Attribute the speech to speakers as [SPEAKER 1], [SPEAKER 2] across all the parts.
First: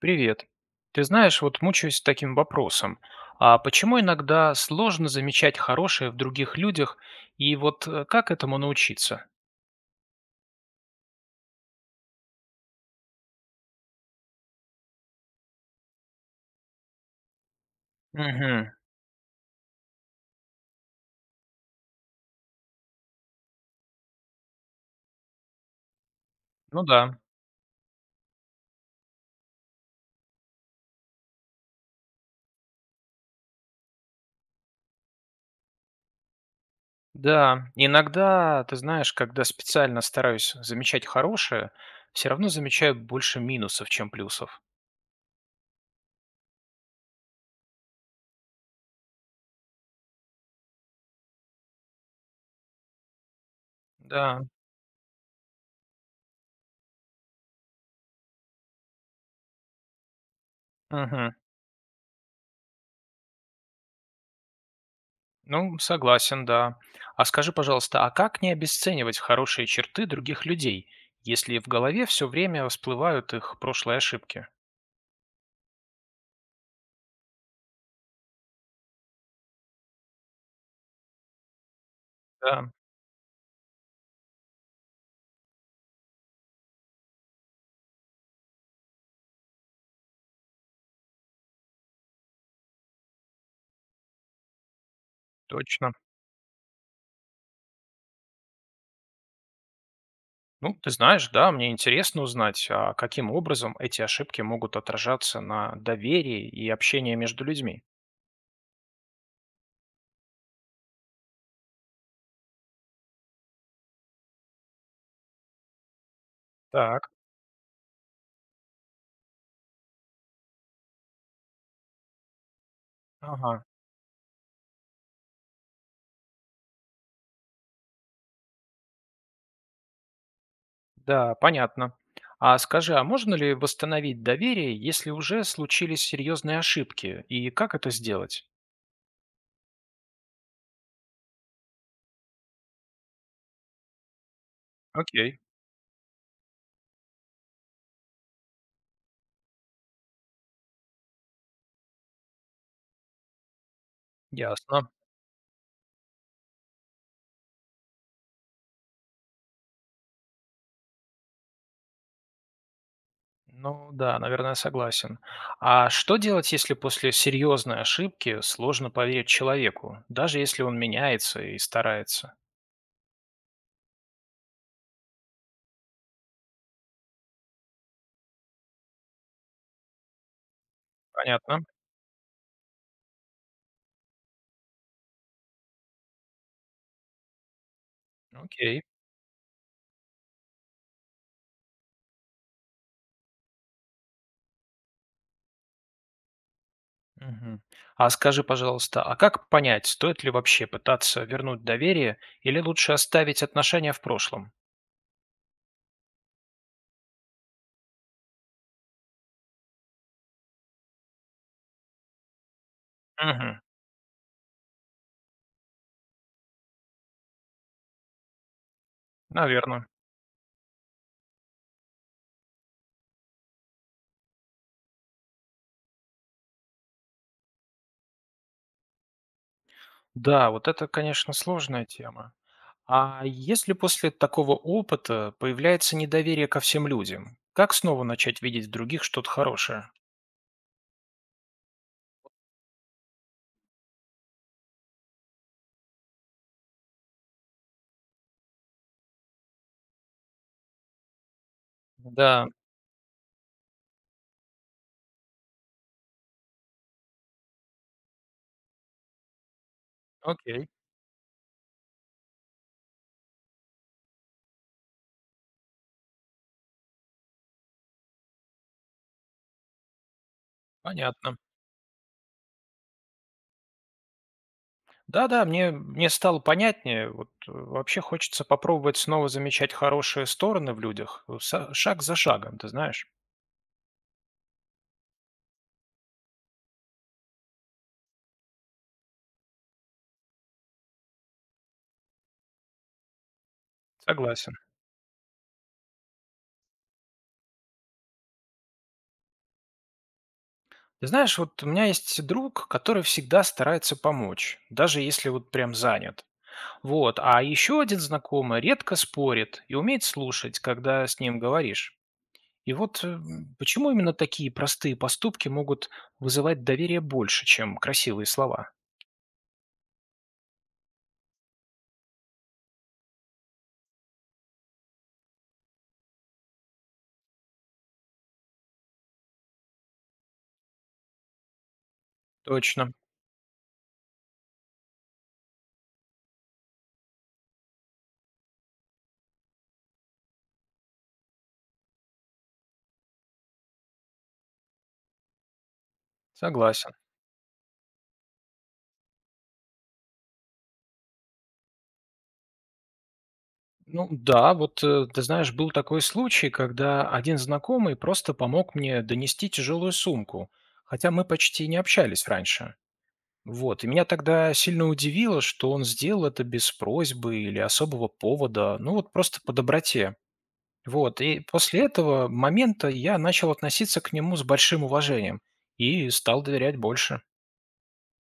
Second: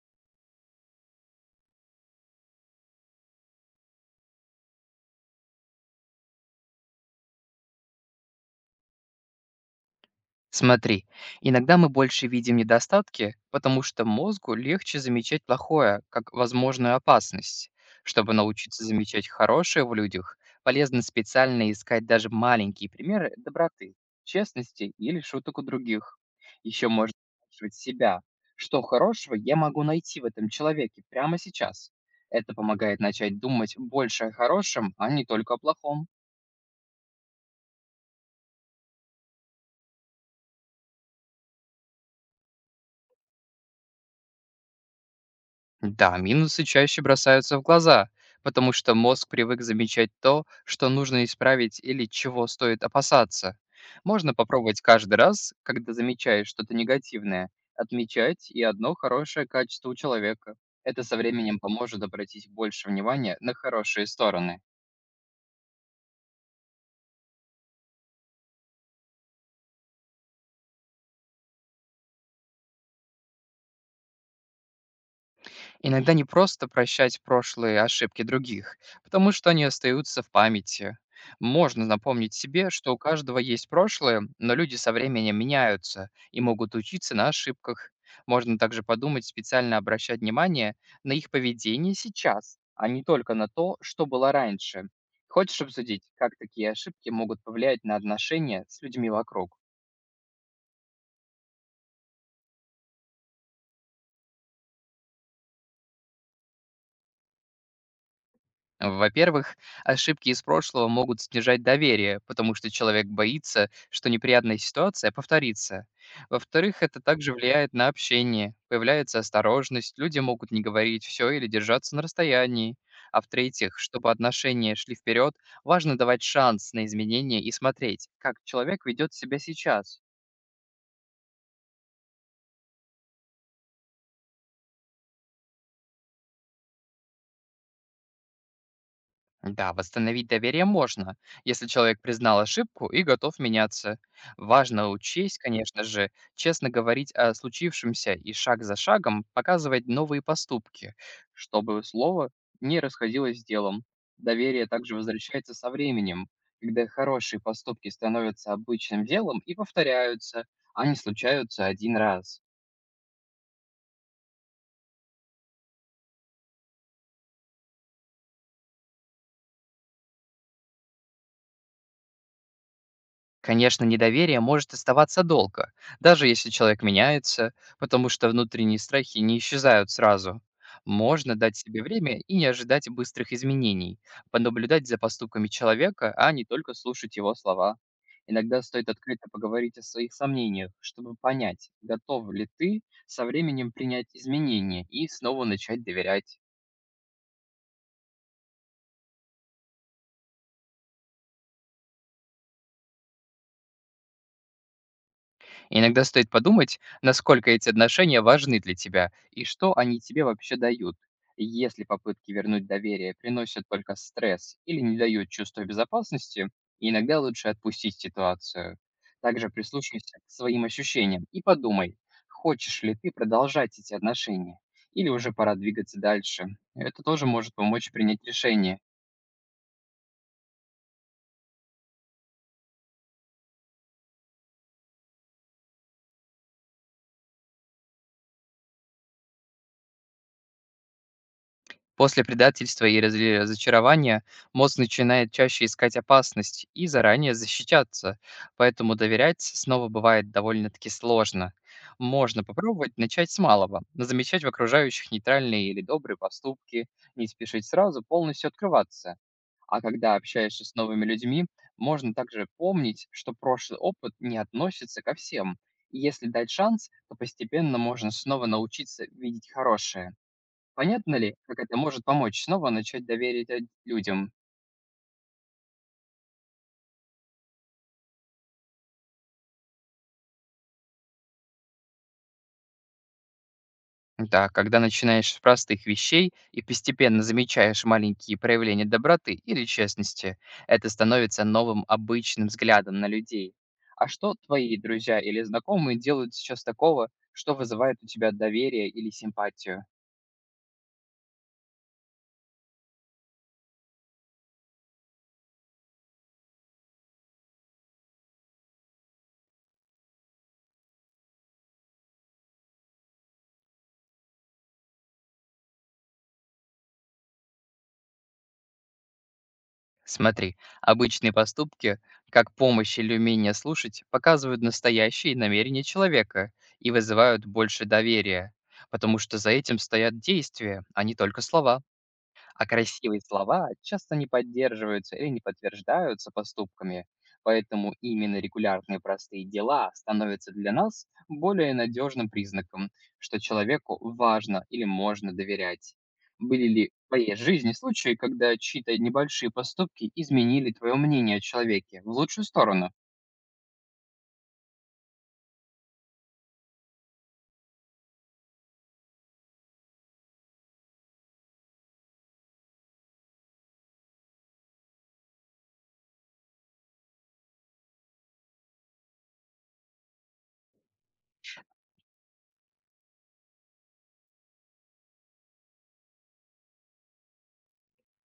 [SPEAKER 1] Привет. Ты знаешь, вот мучаюсь таким вопросом. А почему иногда сложно замечать хорошее в других людях, и вот как этому научиться?
[SPEAKER 2] Смотри, иногда мы больше видим недостатки, потому что мозгу легче замечать плохое, как возможную опасность. Чтобы
[SPEAKER 1] Угу.
[SPEAKER 2] научиться замечать хорошее в людях, полезно специально искать даже маленькие примеры доброты, честности или шуток у других.
[SPEAKER 1] Ну
[SPEAKER 2] Еще можно
[SPEAKER 1] да.
[SPEAKER 2] спрашивать себя, что хорошего я могу найти в этом человеке прямо сейчас. Это помогает начать думать больше о хорошем, а не только о плохом.
[SPEAKER 1] Да, иногда, ты знаешь, когда специально стараюсь замечать хорошее, все равно замечаю больше минусов, чем плюсов.
[SPEAKER 2] Да, минусы чаще бросаются в глаза, потому что мозг привык замечать то, что нужно исправить или чего стоит опасаться. Можно
[SPEAKER 1] Да.
[SPEAKER 2] попробовать каждый раз, когда замечаешь что-то негативное, отмечать и одно хорошее качество у человека. Это со
[SPEAKER 1] Мгм.
[SPEAKER 2] временем поможет обратить больше внимания на хорошие стороны.
[SPEAKER 1] Ну, согласен, да. А скажи, пожалуйста, а как не обесценивать хорошие черты других людей, если в голове все время всплывают их прошлые ошибки?
[SPEAKER 2] Иногда не просто прощать прошлые ошибки других, потому что они остаются в памяти. Можно напомнить
[SPEAKER 1] Да.
[SPEAKER 2] себе, что у каждого есть прошлое, но люди со временем меняются и могут учиться на ошибках. Можно также подумать, специально обращать внимание на их поведение сейчас, а не только на то, что было раньше. Хочешь
[SPEAKER 1] Точно.
[SPEAKER 2] обсудить, как такие ошибки могут повлиять на отношения с людьми вокруг?
[SPEAKER 1] Ну, ты знаешь, да, мне интересно узнать, а каким образом эти ошибки могут отражаться на доверии и общении между людьми.
[SPEAKER 2] Во-первых, ошибки из прошлого могут снижать доверие, потому что человек боится, что неприятная ситуация повторится. Во-вторых, это
[SPEAKER 1] Так,
[SPEAKER 2] также влияет на общение, появляется осторожность, люди могут не говорить все или держаться на расстоянии. А
[SPEAKER 1] ага,
[SPEAKER 2] в-третьих, чтобы отношения шли вперед, важно давать шанс на изменения и смотреть, как человек ведет себя сейчас.
[SPEAKER 1] да, понятно. А скажи, а можно ли восстановить доверие, если уже случились серьезные ошибки, и как это сделать?
[SPEAKER 2] Да, восстановить доверие можно, если человек признал ошибку и готов меняться. Важно
[SPEAKER 1] Окей,
[SPEAKER 2] учесть, конечно же, честно говорить о случившемся и шаг за шагом показывать новые поступки, чтобы слово не расходилось с делом. Доверие
[SPEAKER 1] ясно.
[SPEAKER 2] также возвращается со временем, когда хорошие поступки становятся обычным делом и повторяются, а не случаются один раз.
[SPEAKER 1] Ну да, наверное, согласен. А что делать, если после серьезной ошибки сложно поверить человеку, даже если он меняется и старается?
[SPEAKER 2] Конечно, недоверие может оставаться долго, даже если человек меняется, потому что внутренние страхи не исчезают сразу. Можно дать
[SPEAKER 1] Понятно.
[SPEAKER 2] себе время и не ожидать быстрых изменений, понаблюдать за поступками человека, а не только слушать его слова. Иногда
[SPEAKER 1] Окей.
[SPEAKER 2] стоит открыто поговорить о своих сомнениях, чтобы понять, готов ли ты со временем принять изменения и снова начать доверять.
[SPEAKER 1] Мгм. А скажи, пожалуйста, а как понять, стоит ли вообще пытаться вернуть доверие или лучше оставить отношения в прошлом?
[SPEAKER 2] Иногда стоит подумать, насколько эти отношения важны для тебя и что они тебе вообще дают. Если попытки вернуть доверие
[SPEAKER 1] Угу.
[SPEAKER 2] приносят только стресс или не дают чувства безопасности, иногда лучше отпустить ситуацию. Также
[SPEAKER 1] Наверное.
[SPEAKER 2] прислушайся к своим ощущениям и подумай, хочешь ли ты продолжать эти отношения или уже пора двигаться дальше. Это тоже может помочь принять решение.
[SPEAKER 1] Да, вот это, конечно, сложная тема. А если после такого опыта появляется недоверие ко всем людям, как снова начать видеть в других что-то хорошее?
[SPEAKER 2] После предательства и разре разочарования мозг начинает чаще искать опасность и заранее защищаться, поэтому доверять снова бывает довольно-таки сложно. Можно
[SPEAKER 1] Да,
[SPEAKER 2] попробовать начать с малого, но замечать в окружающих нейтральные или добрые поступки, не спешить сразу полностью открываться. А когда общаешься
[SPEAKER 1] окей,
[SPEAKER 2] с новыми людьми, можно также помнить, что прошлый опыт не относится ко всем. И если дать шанс, то постепенно можно снова научиться видеть хорошее. Понятно ли,
[SPEAKER 1] понятно.
[SPEAKER 2] как это может помочь снова начать доверие людям?
[SPEAKER 1] Да-да, мне стало понятнее. Вот вообще хочется попробовать снова замечать хорошие стороны в людях, шаг за шагом, ты знаешь?
[SPEAKER 2] Да, когда начинаешь с простых вещей и постепенно замечаешь маленькие проявления доброты или честности, это становится новым обычным взглядом на людей. А что
[SPEAKER 1] Согласен.
[SPEAKER 2] твои друзья или знакомые делают сейчас такого, что вызывает у тебя доверие или симпатию?
[SPEAKER 1] Ты знаешь, вот у меня есть друг, который всегда старается помочь, даже если вот прям занят. Вот, а еще один знакомый редко спорит и умеет слушать, когда с ним говоришь. И вот почему именно такие простые поступки могут вызывать доверие больше, чем красивые слова?
[SPEAKER 2] Смотри, обычные поступки, как помощь или умение слушать, показывают настоящие намерения человека и вызывают больше доверия, потому что за этим стоят действия, а не только слова. А
[SPEAKER 1] Точно,
[SPEAKER 2] красивые слова часто не поддерживаются или не подтверждаются поступками, поэтому именно регулярные простые дела становятся для нас более надежным признаком, что человеку важно или можно доверять. Были ли
[SPEAKER 1] согласен.
[SPEAKER 2] в твоей жизни случаи, когда чьи-то небольшие поступки изменили твое мнение о человеке в лучшую сторону?
[SPEAKER 1] Ну да, вот ты знаешь, был такой случай, когда один знакомый просто помог мне донести тяжелую сумку, хотя мы почти не общались раньше. Вот, и меня тогда сильно удивило, что он сделал это без просьбы или особого повода, ну вот просто по доброте. Вот, и после этого момента я начал относиться к нему с большим уважением и стал доверять больше.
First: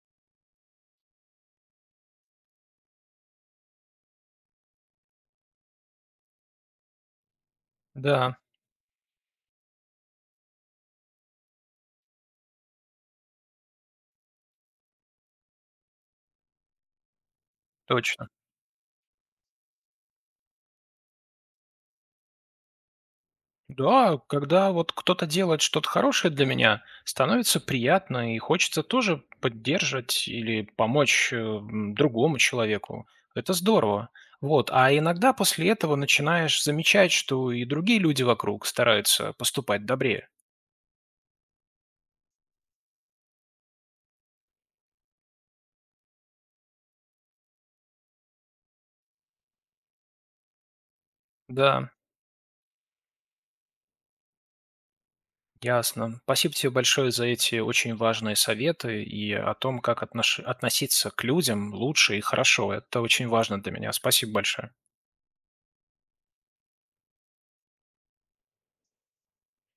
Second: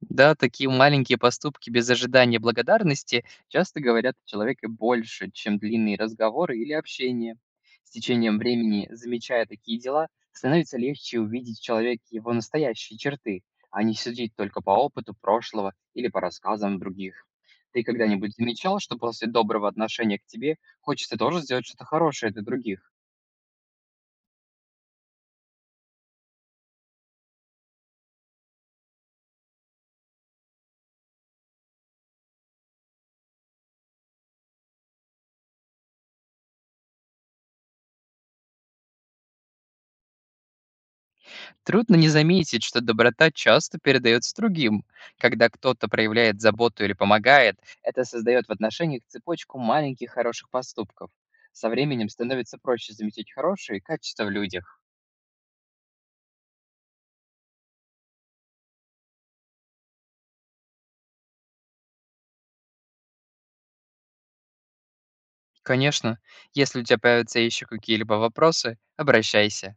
[SPEAKER 2] Да, такие маленькие поступки без ожидания благодарности часто говорят о человеке больше, чем длинные разговоры или общение. С
[SPEAKER 1] Да,
[SPEAKER 2] течением времени, замечая такие дела, становится легче увидеть в человеке его настоящие черты, а не судить только по опыту прошлого или по рассказам других. Ты
[SPEAKER 1] точно.
[SPEAKER 2] когда-нибудь замечал, что после доброго отношения к тебе хочется тоже сделать что-то хорошее для других?
[SPEAKER 1] Да, когда вот кто-то делает что-то хорошее для меня, становится приятно и хочется тоже поддержать или помочь другому человеку. Это здорово. Вот. А иногда после этого начинаешь замечать, что и другие люди вокруг стараются поступать добрее.
[SPEAKER 2] Трудно не заметить, что доброта часто передается другим. Когда кто-то проявляет заботу или помогает, это создает в отношениях цепочку маленьких хороших поступков. Со
[SPEAKER 1] Да,
[SPEAKER 2] временем становится проще заметить хорошие качества в людях.
[SPEAKER 1] ясно. Спасибо тебе большое за эти очень важные советы и о том, как относиться к людям лучше и хорошо. Это очень важно для меня. Спасибо большое.
[SPEAKER 2] Конечно, если у тебя появятся еще какие-либо вопросы, обращайся.